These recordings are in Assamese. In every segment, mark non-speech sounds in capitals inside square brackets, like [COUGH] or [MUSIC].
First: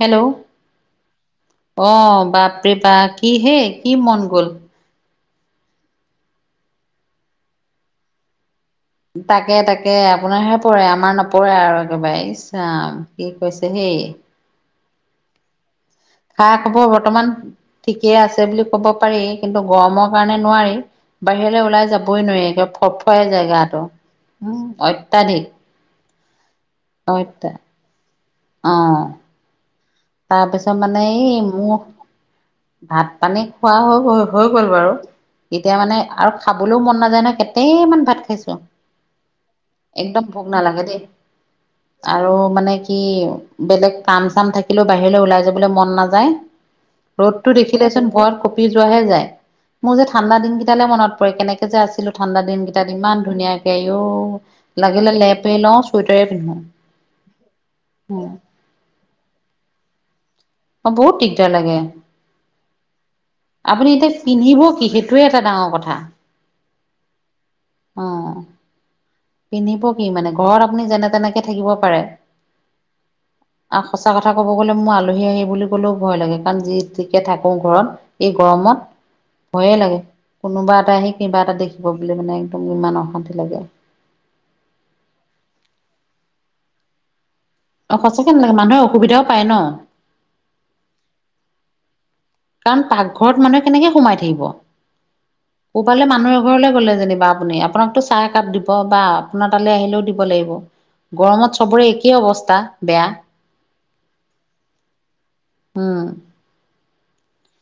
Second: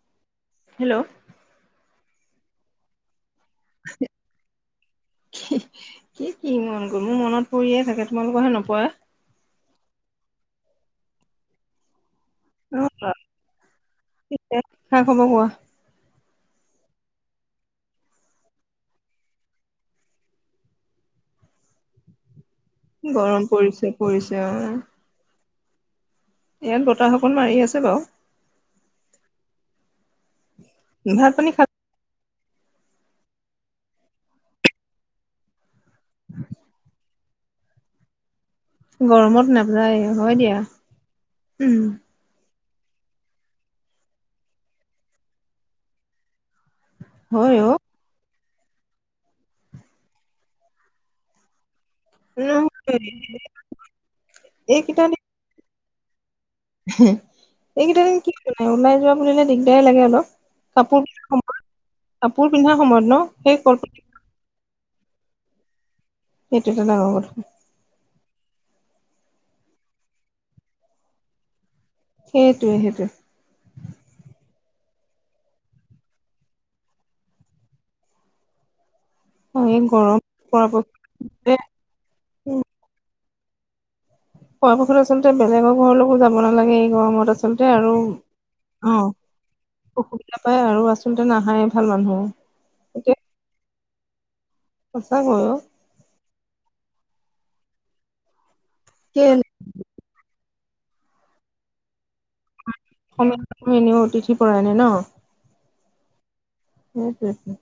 হেল্ল' হেল্ল' অ বাপৰে বা কিহে কি মন গল? কি-কি মন গ'ল? মোৰ মনত পৰিয়ে থাকে, তোমালোকৰহে নপৰে। তাকে, তাকে। আপোনাৰহে পৰে, আমাৰ নপৰে আৰু একেবাৰে। ইচ অ ৰাম কি কৈছে হেই। খা খবৰ কোৱা। খা খবৰ বৰ্তমান ঠিকেই আছে বুলি কব পাৰি কিন্তু গৰমৰ কাৰণে নোৱাৰি। বাহিৰলৈ ওলাই যাবই নোৱাৰি একে ফৰ ফৰাই গৰম যাই গাটো পৰিছে পৰিছে অ উম অত্যাধিক। ইয়াত বতাহ অকন অত্যা মাৰি আছে বাৰু অ'। তাৰপিছত মানে ভাত এই পানী খা মোৰ ভাত প-নী খোৱা হৈ হৈ হৈ গ'ল বাৰু। এতিয়া মানে আৰু খাবলৈও মন নাযায় ন। কেতে মান ভাত খাইছো। গৰমত নাযায় একদম হয় ভোক দিয়া নালাগে দেই উম আৰু মানে কি বেলেগ কাম-চাম থাকিলেও বাহিৰলৈ ওলাই যাবলৈ মন নাযায়। ৰ'দটো হয় অ দেখিলেচোন ভয়ত কঁপি যোৱাহে যায়। মোৰ যে ঠাণ্ডাদিন কেইটালে মনত পৰে। কেনেক যে আছিলো ঠাণ্ডা দিন কেইটাত। ইমান ধুনীয়াকে আই ও। এইকেইটা লাগিলে দিন লেপে লওঁ চুৱটাৰ এইকেইটা দিন কি মানে ওলাই যোৱা বুলিলে দিগদাৰ লাগে অলপ। অ কাপোৰ বহুত পিন্ধা সময়ত দিগদাৰ লাগে। কাপোৰ পিন্ধা সময়ত ন সেই ক আপুনি এতিয়া পিন্ধিব কি সেইটোৱে এটা ডাঙৰ কথা। সেইটো এটা ডাঙৰ কথা। অ পিন্ধিব কি মানে? ঘৰত আপুনি যেনে তেনেকে থাকিব পৰে সেইটোৱে সেইটোৱে আৰু সঁচা কথা কব লে মোৰ আলহী আহি বুলি ক'লেও ভয় লাগে। কাৰণ যি তিকে থাকো ঘৰত এই গৰমত। অ ভয়ে এই লাগে গৰম কোনোবা এটা আহি কিবা এটা পৰাপক্ষে দেখিব বুলি মানে। একদম ইমান অশান্তি লাগে। আচলতে বেলেগৰ ঘৰৰলৈকো যাব নালাগে এই গৰমত। আচলতে আৰু অ সঁচাকে নালাগে মানুহে অ অসুবিধাও পায় ন অসুবিধা পায় আৰু আচলতে নাহায় ভাল মানুহ। কাৰণ এতিয়া পাকঘৰত মানুহে কেনেকে সোমাই থাকিব সঁচাকৈ অ কবালে মানুহৰ ঘৰলৈ গ'লে যেনি বা আপুনি আপোনাকতো চাহ একাপ দিব বা কেলে আপোনাৰ তালৈ আহিলেও দিব লাগিব। গৰমত চবৰে একেই অৱস্থা। বেয়া এনেও অতিথি পৰা নাই হম সেইটোৱেই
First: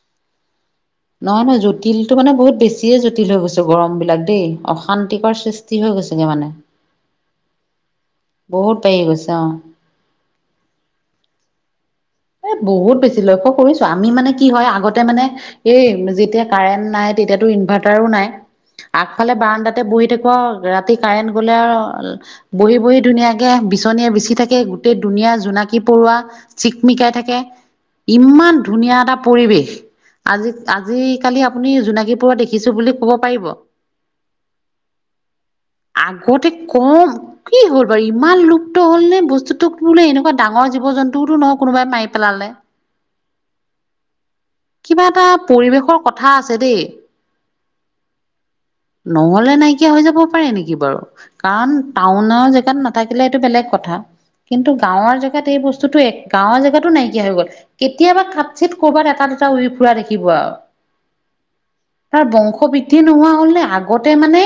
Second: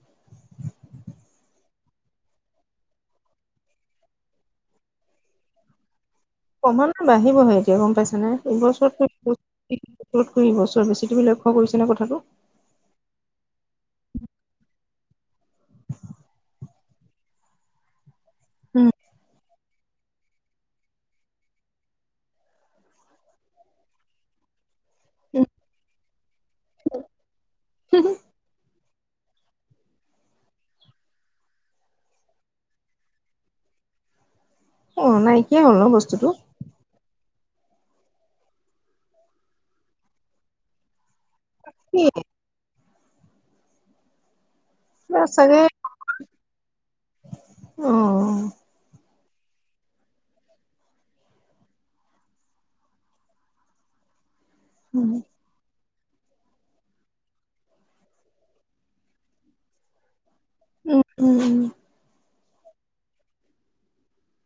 নহয় নহয় জটিলটো মানে বহুত বেছিয়ে জটিল হৈ গৈছে গৰম বিলাক দেই অশান্তিকৰ সৃষ্টি হৈ গৈছে। ক্ৰমানৈ বাঢ়িবহে এতিয়া গম পাইছা। নাই বহুত বাঢ়ি এইবছকত গৈছে অ। সিবছৰ বেছি তুমি লক্ষ্য কৰিছা নে কথাটো এ বহুত বেছি লক্ষ্য কৰিছো আমি মানে কি হয় আগতে মানে এই যেতিয়া কাৰেণ্ট নাই তেতিয়াটো ইনভাইটাৰও নাই উম আগফালে ব্ৰানদাত। তাতে বহি থাকো ৰাতি কাৰেণ্ট গ'লে আৰু বহি বহি ধুনীয়াকে বিচনীয়ে বিচি থাকে। গোটেই ধুনীয়া উম। জোনাকী পৰুৱা চিকমিকাই থাকে ইমান ধুনীয়া এটা পৰিৱেশ আজি আজিকালি আপুনি জোনাকীৰ পৰুৱা দেখিছো বুলি কব পাৰিব অ নাইকিয়া হ'ল ন বস্তুটো আগতে কম কি হ'ল বাৰু ইমান লুপ্ত হ'ল নে বস্তুতোক বোলে এনেকুৱা ডাঙৰ জীৱ জন্তুটো। কোনোবাই কি মাৰি পেলালে কিবা এটা পৰিৱেশৰ কথা আছে দেই অ নহলে নাইকিয়া হৈ যাব পাৰে নেকি বাৰু কাৰণ টাউনৰ জেগাত নাথাকিলে এইটো বেলেগ কথা। কিন্তু উম গাঁৱৰ জেগাত এই বস্তুতটো এক গাঁৱৰ জেগাতো নাইকিয়া হৈ গ'ল কেতিয়াবা কাট চিত কৰ'বাত এটা দুটা উৰি ফুৰা দেখিব আৰু উম বংশ বৃদ্ধি নোহোৱা হলে আগতে মানে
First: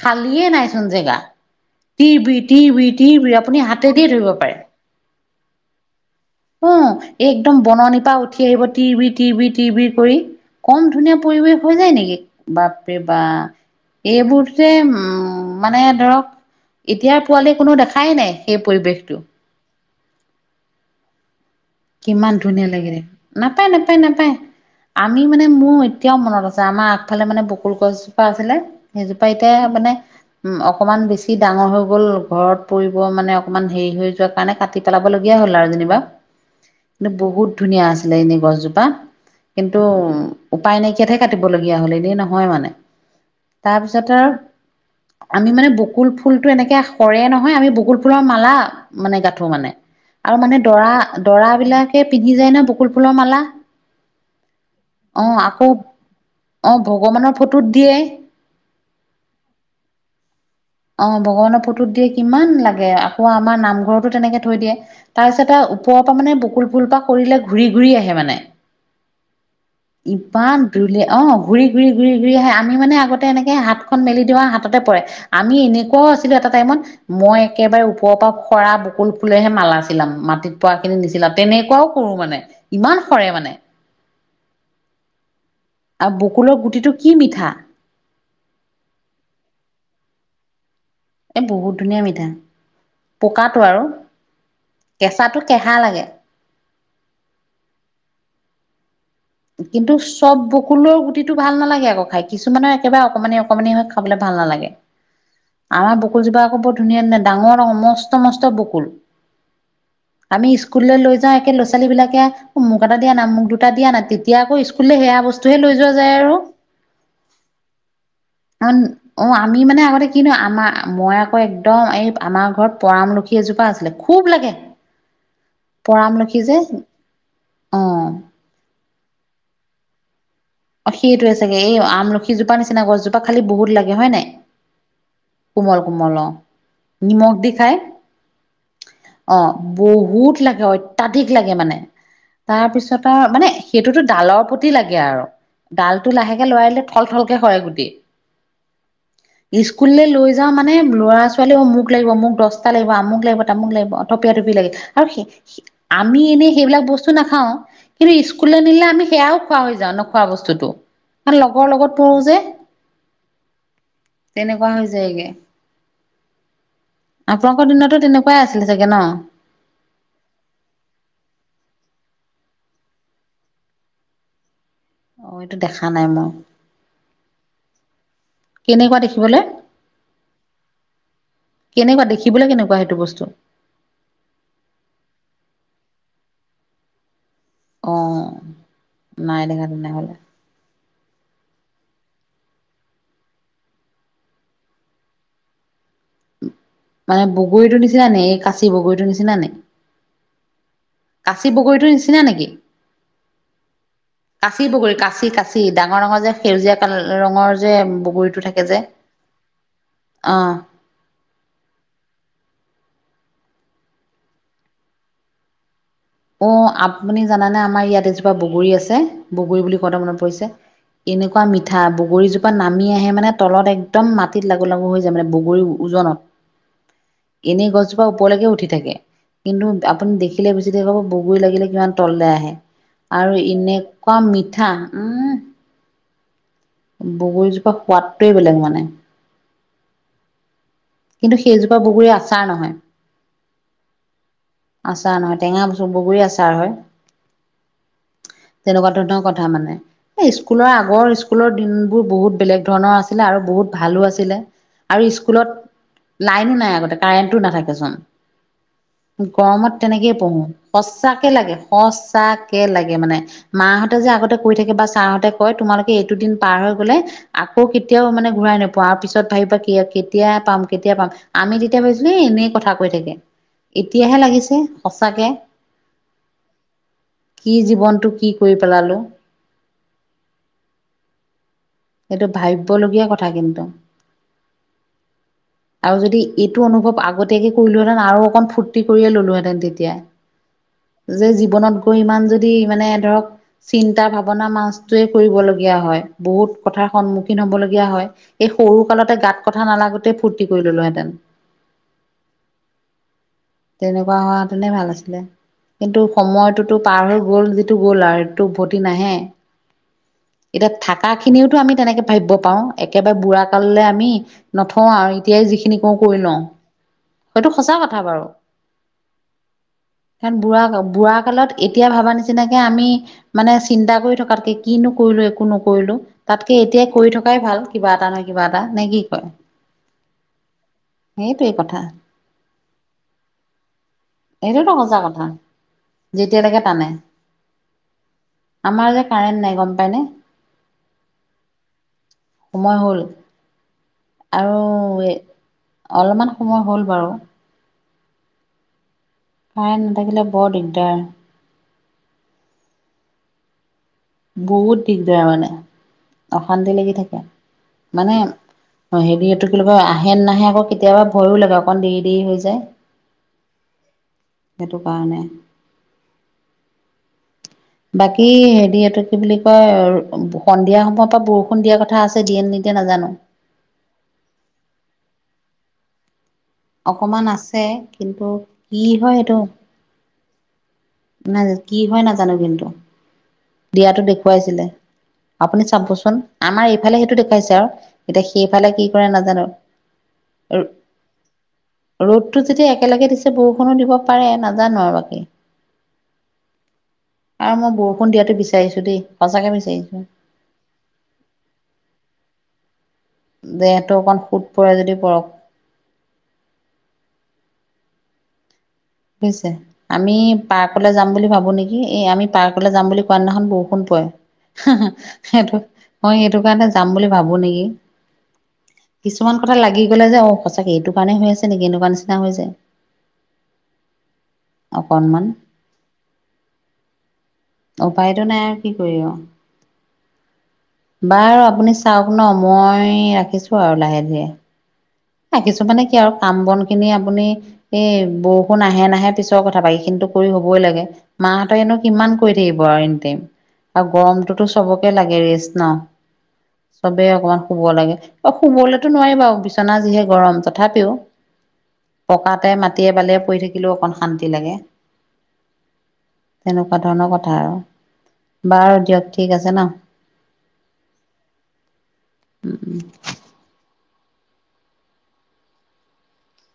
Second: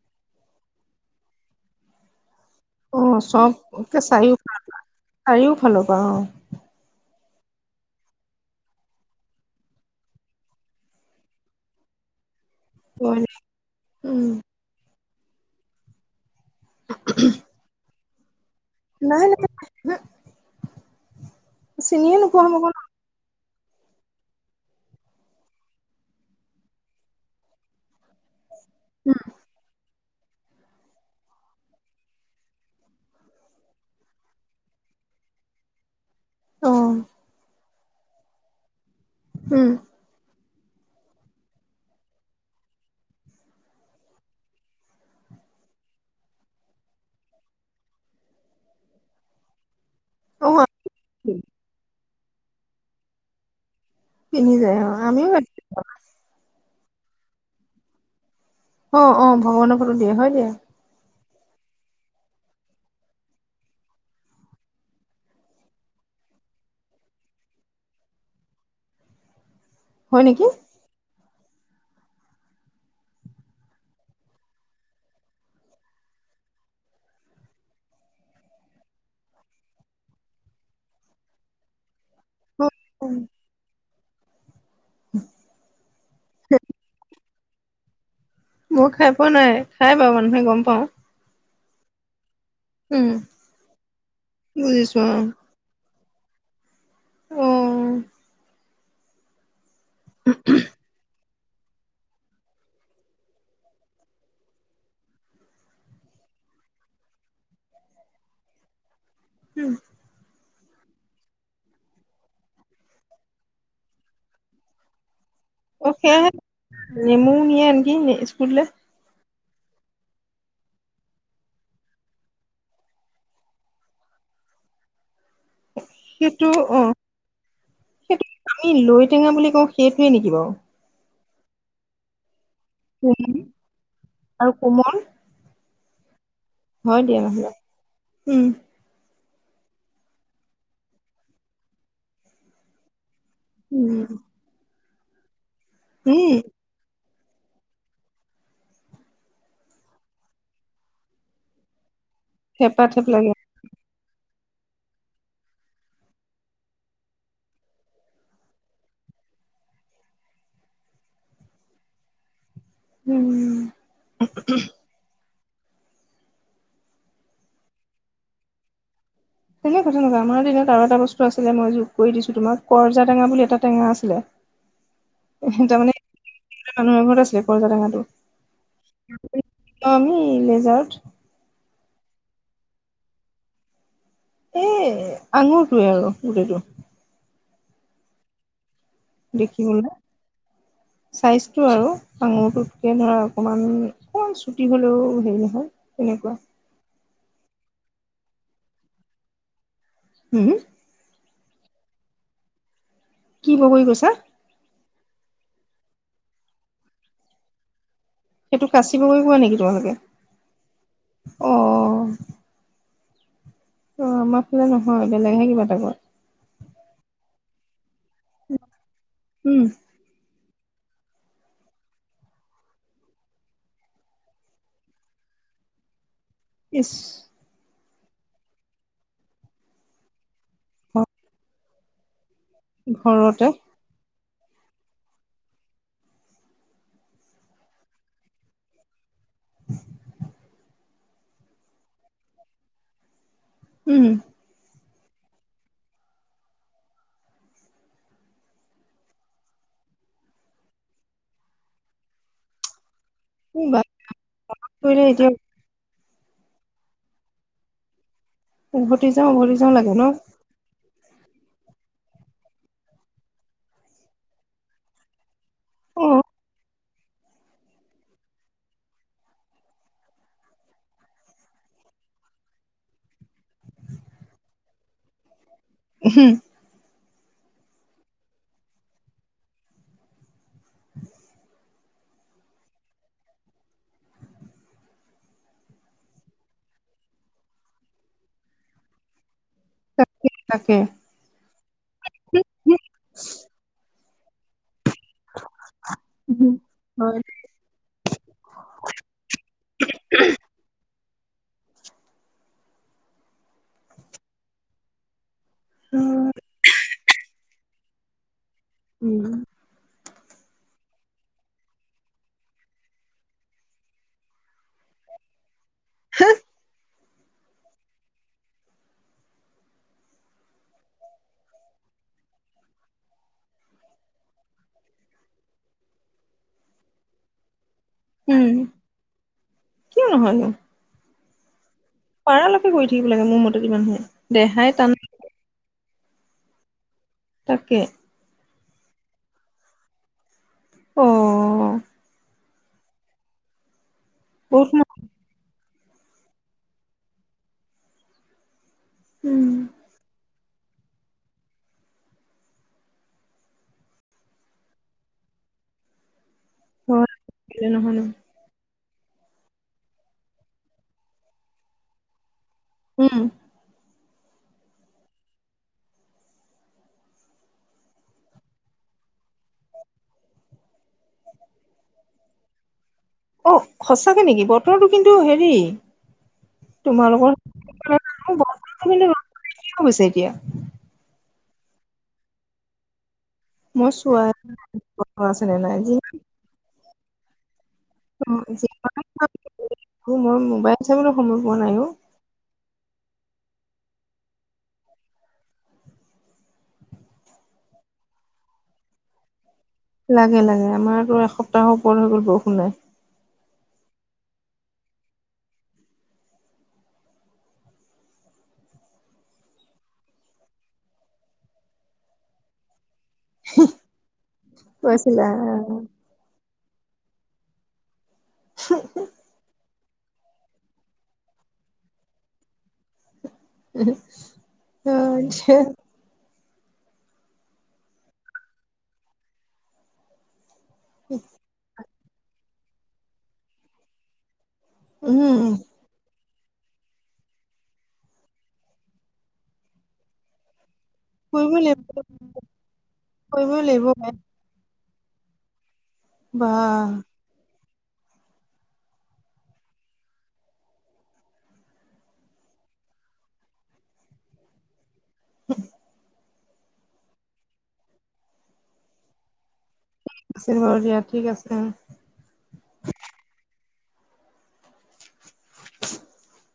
খালীয়ে নাইচোন জেগা। টিৰ বিৰ তি বিৰি তি উম অ বিই চব আপুনি হাতে একে দিয়ে ধৰিব চাৰিও পাৰে। চাৰিওফালৰ পৰা উ। একদম বননিৰ পৰাা উঠি আহিব তি-বিৰিতি। টি বি টি বি কৰি, কম ধুনীয়া পৰিৱেশ হৈ যায় নেকি। বাপে অ বা, উম এইবোৰতে উম মানে ধৰক- এতিয়া পোৱালি কোনো দেখাই নাই সেই পৰিৱেশটো। নাই হম। চিনিয়ে কিমান নোপোৱা ধুনীয়া লাগিলে, নাপায়, নাপায়, নাপায়। আমি মানে মোৰ এতিয়াও মনত আছে। আমাৰ আগফালে মানে বকুল গছজোপা আছিলে। সেইজোপা এতিয়া মানে- উম অকনমান বেছি ডাঙৰ হৈ গ'ল, ঘৰত পৰিব মানে অকমান হেৰি হৈ যোৱা কাৰণে কাটি পেলাব লগীয়া- য়া হ'ল আৰু যেনিবা। আকৌ ন অ কিন্তু বহুত ধুনীয়া আছিলে এনেই গছজোপা উম কিন্তু- উপায় নাইকিয়াতহে কাটিবলগীয়া হ'ল এনেই নহয় মানে। তাৰপিছত আৰু- আমি মানে বকুল ফুলটো এনেকে সৰে নহয়, আমি বকুল ফুলৰ মালা মানে গাথো মানে। আৰু অ মানে দৰা- দৰা বিলাকে পিন্ধি যায় ন বকুল ফুলৰ মালা। পিনি যায় অ আমিও [UNINTELLIGIBLE] অ ভগৱানৰ ফটোত দিয়ে। অ অ ভগৱানৰ ফটোত দিয়ে হয় যে। অ ভগৱানৰ ফটোত দিয়ে কিমান লাগে আকৌ আমাৰ নামঘৰতো তেনেকে থৈ দিয়ে, তাৰ পিছত এ ওপৰত- পৰা মানে বুকুল ফুলপা সৰিলে ঘূৰি ঘূৰি আহে মানে। [UNINTELLIGIBLE] হয় নেকি ইপান ৰুলে অহ। ঘূৰি ঘূৰি ঘূৰি ঘূৰি আহে, আমি মানে আগতে এনেকে হাতখন মেলি দিও হাততে পৰে। আমি এনেকুৱাও আছিলো এটা টাইমত, মই একেবাৰে ওপৰৰ পৰা সৰা বকুল ফুলেহে মালা ছিলাম। মাটিত পৰাখিনি নিচিলাও, তেনেকুৱাও কৰো মানে, অ ইমান সৰে মানে। [INAUDIBLE] আৰু বকুলৰ গুটিটো কি মিঠা। মই খাই পোৱা নাই, খাই বাৰু মানুহে গম পাওঁ। এ বহুত ধুনীয়া মিঠা, পকাটো আৰু বুজিছো কেঁচাটো কেহা লাগে। অ। কিন্তু চব বকুলৰ গু গুটিটো ভাল নালাগে আকৌ খাই, কিছুমানে একেবাৰে অকমানি অকমানি হৈ খাবলৈ ভাল নালাগে। আমাৰ বকুল জোপা আকৌ বৰ ধুনীয়া ধুনীয়া। ডাঙৰ-ডাঙৰ মস্ত-মস্ত বকুল। উম। আমি স্কুললৈ লৈ যাওঁ, একে ল'ৰাছোৱালী বিলাকে মোক এটা দিয়া না মোক দুটা দিয়া না এতিয়া আকৌ স্কুলে সেয়া বস্তু অ সেয়া নেমু নিয়ে নেকি স্কুললে? অ আমি মানে আগতে কিনো আমাৰ, মই আকৌ একদম এই আমাৰ ঘৰত পৰামলখী এজোপা আছিলে, খুব খুব লাগে। [INAUDIBLE] পৰামলখি সেইটো যে অঁ, অ সেইটো আমি লৈটেঙা বুলি কওঁ, সেইটোৱে নেকি বাৰু? অঁ সেইটোৱে চাগে, এই আমলখিজোপা নিচিনা গছজোপা খালি বহুত লাগে, হয় নাই? আৰু কোমল কোমল কোমল অঁ। হয় দিয়া, উম। অঁ বহুত লাগে, অত্যাধিক লাগে মানে। তাৰপিছত মানে সেইটোতো উম ডালৰ প্ৰতি লাগে আৰু ডালটো উম লাহেকে লৰাই দিলে থল থলকে সৰে গোটেই। স্কুললে লৈ যাওঁ মানে ল'ৰা-ছোৱালীও মোক মোক লাগিব, মোক দছটা থেপা লাগিব, থেপ আমোক লাগে লাগিব তামোক লাগিব। তপিয়া টপি লাগে আৰু আমি এনেই সেইবিলাক বস্তু নাখাওঁ। কিন্তু স্কুললে নিলে আমি সেয়াও খোৱা হৈ যাওঁ নোখোৱা বস্তুটো, কাৰণ লগৰ লগত পৰো যে। উম তেনেকুৱা হৈ যায়গে। আপোনালোকৰ দিনতো তেনেকুৱাই আছিলে চাগে ন? কথা নকয় আমাৰ দিনত আৰু এটা বস্তু আছিলে, মই যোগ কৰি দিছো তোমাৰ কৰজা টেঙা বুলি এটা টেঙা আছিলে। অ এইটো দেখা নাই মই তাৰমানে মানুহৰ ঘৰত আছিলে, কৰ্জা টেঙা তো। কেনেকুৱা দেখিবলৈ আমি লেজাৰট কেনেকুৱা দেখিবলৈ কেনেকুৱা সেইটো বস্তু? এ আঙুৰটোৱে আৰু গোটেইটো। অহ দেখিবলে চাইজ টো আৰু আঙুৰটোতকে ধৰা অকমান অকণ চুটি হ'লেও হেৰি নহয়। তেনেকুৱা। মানে বগৰীটো নিচিনা নি? এই কাঁচি বগৰীটো নিচিনা নে? হুম? কাঁচি বগৰীটোৰ নিচিনা নেকি? কি বগৰী কৈছা? কাঁচি বগৰী কাঁচি কাচি। ডাঙৰ-ডাঙৰ যে সেউজীয়া কাল ৰঙৰ যে। বগৰীটো থাকে সেইটো যে কাচি বগৰী কোৱা নেকি তোমালোকে? অ' অ অ আমাৰ ফালে নহয়, বেলেগহে কিবা এটা কয়। অঁ আপুনি জানানে? আমাৰ ইয়াত এজোপা বগৰী আছে, বগৰী উম বুলি কওঁতে মনত পৰিছে। এনেকুৱা মিঠা। বগৰীজোপা নামি আহে মানে তলত একদম মাটিত লাগু লাগু হৈ যায় মানে বগৰী উজনত ইছ। ওপৰলৈকে উঠি থাকে। কিন্তু আপুনি দেখিলে বেছি দে কব বগৰী লাগিলে কিমান তললে আহে। আৰু ঘৰতে এনেকুৱা মিঠা, উম। বগৰীজোপা সোৱাদটোৱে বেলেগ মানে। [INAUDIBLE] কিন্তু সেইজোপা বগৰী আচাৰ নহয়। উম আচাৰ নহয় টেঙা বগৰী আচাৰ হয়। [INAUDIBLE] তেনেকুৱা ধৰণৰ কথা মানে এ স্কুলৰ আগৰ স্কুলৰ দিন বোৰ বহুত বেলেগ ধৰণৰ আছে ছিল আৰু বহুত বা ভালো আছিলে কৰিলে আৰু এতিয়া স্কুলত লাইনো নাই আগতে কাৰেণ্টো নাথাকেচোন। উভতি যাওঁ উভতি যাওঁ গৰমত লাগে ন তেনেকেই পঢ়ো সচাকে লাগে সচাকে লাগে মানে মাহঁতে যে আগতে কৈ থাকে বা ছাৰহঁতে কয় তোমালোকে অ এইটো দিন পাৰ হৈ [UNINTELLIGIBLE] গলে আকৌ কেতিয়াও মানে ঘূৰাই নোপোৱা আৰু পিছত ভাবিবা কেতিয়া পাম- কেতিয়া পাম আমি তেতিয়া ভাৱিছিলোঁ এ এনেই কথা কৈ থাকে এতিয়াহে লাগিছে সঁচাকে ও-হো কি জীৱনটো কি কৰি পেলালো। সেইটো ভাবিবলগীয়া কথা কিন্তু। আৰু যদি এইটো অনুভৱ আগতীয়াকে কৰিলোহেঁতেন আৰু অকন ফুৰ্তি কৰিয়ে ললো হেঁতেন। তেতিয়া তাকে তাকে যে জীৱনত গৈ ইমান যদি মানে ধৰক চিন্তা ভাব বনা মাছটোৱে কৰিবলগীয়া হয় বহুত উম। কথাৰ হয় সন্মুখীন হব লগীয়া হয়, এই সৰু কালতে গাত কথা নালাগোতেই ফূৰ্তি কৰি ললো। হেতেন তেনেকুৱা হোৱা হেতেনে ভাল আছিলে। কিন্তু সময়টোতো পাৰ হৈ গ'ল যিটো গ'ল আৰু সিটো উভতি নাহে। উম এতিয়া থাকা খিনিওতো আমি তেনেকে ভাবিব পাৰো একেবাৰে বুঢ়া কাললৈ আমি নথওঁ আৰু এতিয়াই যিখিনি মও কৰি লওঁ, সেইটো সঁচা কথা বাৰু। [INAUDIBLE] কাৰণ বুঢ়া- বুঢ়া কালত এতিয়া ভবা নিচিনাকে আমি মানে চিন্তা কৰি থকাতকে কিনো কৰিলো একো নকৰিলো তাতকে এতিয়াই কৰি থকাই ভাল। কিবা এটা নহয় কিবা উম এটা নে কি কয়? কিয় নহয়নো সেইটোৱেই কথা। পাৰালৈকে কৰি থাকিব লাগে মোৰ মতে কিমান হয় দেহাই টানা যেতিয়া লৈকে টানে। তাকে আমাৰ যে কাৰেণ্ট নাই গম পাইনে? অ সোমোৱা হ'ল? আৰু বহুত সময় অলপমান সময় হ'ল বাৰু উম কাৰেন নেথাকিলে বৰ দিগদাৰ। বহুত দিগদাৰ মানে অশান্তি লাগি থাকে হয় নহয়নো মানে অহ, হেই বুলি এইটো কি বুলি কয় আহে- নাহে আকৌ কেতিয়াবা ভয়ো লাগে অকণ দেৰি -দেৰি হৈ যায়। উম সেইটো কাৰণে বাকী হেৰি এইটো কি বুলি কয় সন্ধিয়া সময়ৰ পৰা বৰষুণ দিয়া কথা আছে দিয়ে নেকি কে নাজানো। অহ, সঁচাকে নেকি বতৰটো কিন্তু হেৰি অকমান তোমালোকৰ আছে কিন্তু কি বতৰটো কিন্তু হয় ৰ'দ এইটো কিয় গৈছে এতিয়া নাই কি হয় নাজানো কিন্তু। মই দিয়াতো চোৱাই নাই। দেখুৱাইছিলে বতৰ আছে নে আপুনি নাই যি চাবচোন আমাৰ এইফালে সেইটো দেখুৱাইছে আৰু। এতিয়া সেইফালে কি কৰে নাজানো মই মোবাইল চাবলৈ সময় পোৱা নাই অ [INAUDIBLE] ৰ'দটো যেতিয়া একেলগে দিছে বৰষুণো দিব পাৰে নাজানো আৰু বাকী। আৰু মই বৰষুণ দিয়াতো বিচাৰিছো দেই সঁচাকে। বিচাৰিছো। লাগে লাগে আমাৰতো এসপ্তাহৰ ওপৰত হৈ গ'ল বৰষুণ নাই। দেটো অকণ সোত পৰে যদি পৰক বুজিছে আমি পাৰ্কলৈ যাম বুলি ভাবো নেকি এই আমি পাৰ্কলৈ যাম বুলি কোৱা দিনাখন বৰষুণ গৈছিলা সেইটো অ'। মই এইটো কাৰণে যাম বুলি ভাবো নেকি কিছুমান কথা লাগি। কলে যে অ সঁচাকে এইটো কাৰণে হৈ আছে নেকি এনেকুৱা নিচিনা হৈ যায়। অকনমান। অছ উপায়তটো নাই আৰু কি কৰিব আ বাৰু আপুনি চাওক ন মই ৰাখিছো আৰু লাহে ধীৰে। উম, ৰাখিছো মানে কি আৰু কাম বন খিনি আপুনি এই বৰষুণ আহে নাহে পিছৰ কথা পা এই খিনিটো কৰি হবই লাগে। কৰিবই মাহঁতনো লাগিব কিমান কৰি থাকিব আৰু এন টোইম কৰিবই লাগিব আৰু গৰমটোতো চবকে লাগে ৰেচ ন বাহ চবেই অকমান শুব লাগে অ শুবলৈতো নোৱাৰি বাৰু বিচনা যিহে গৰম তথাপিও পকাতে মাটিয়ে বালিয়ে পৰি থাকিলেও অকণ শান্তি লাগে। উ তেনেকুৱা ধৰণৰ কথা আৰু বাৰ দিয়ক ঠিক আছে ন। আশ বাৰ দিয়া ঠিক আছে। [UNINTELLIGIBLE]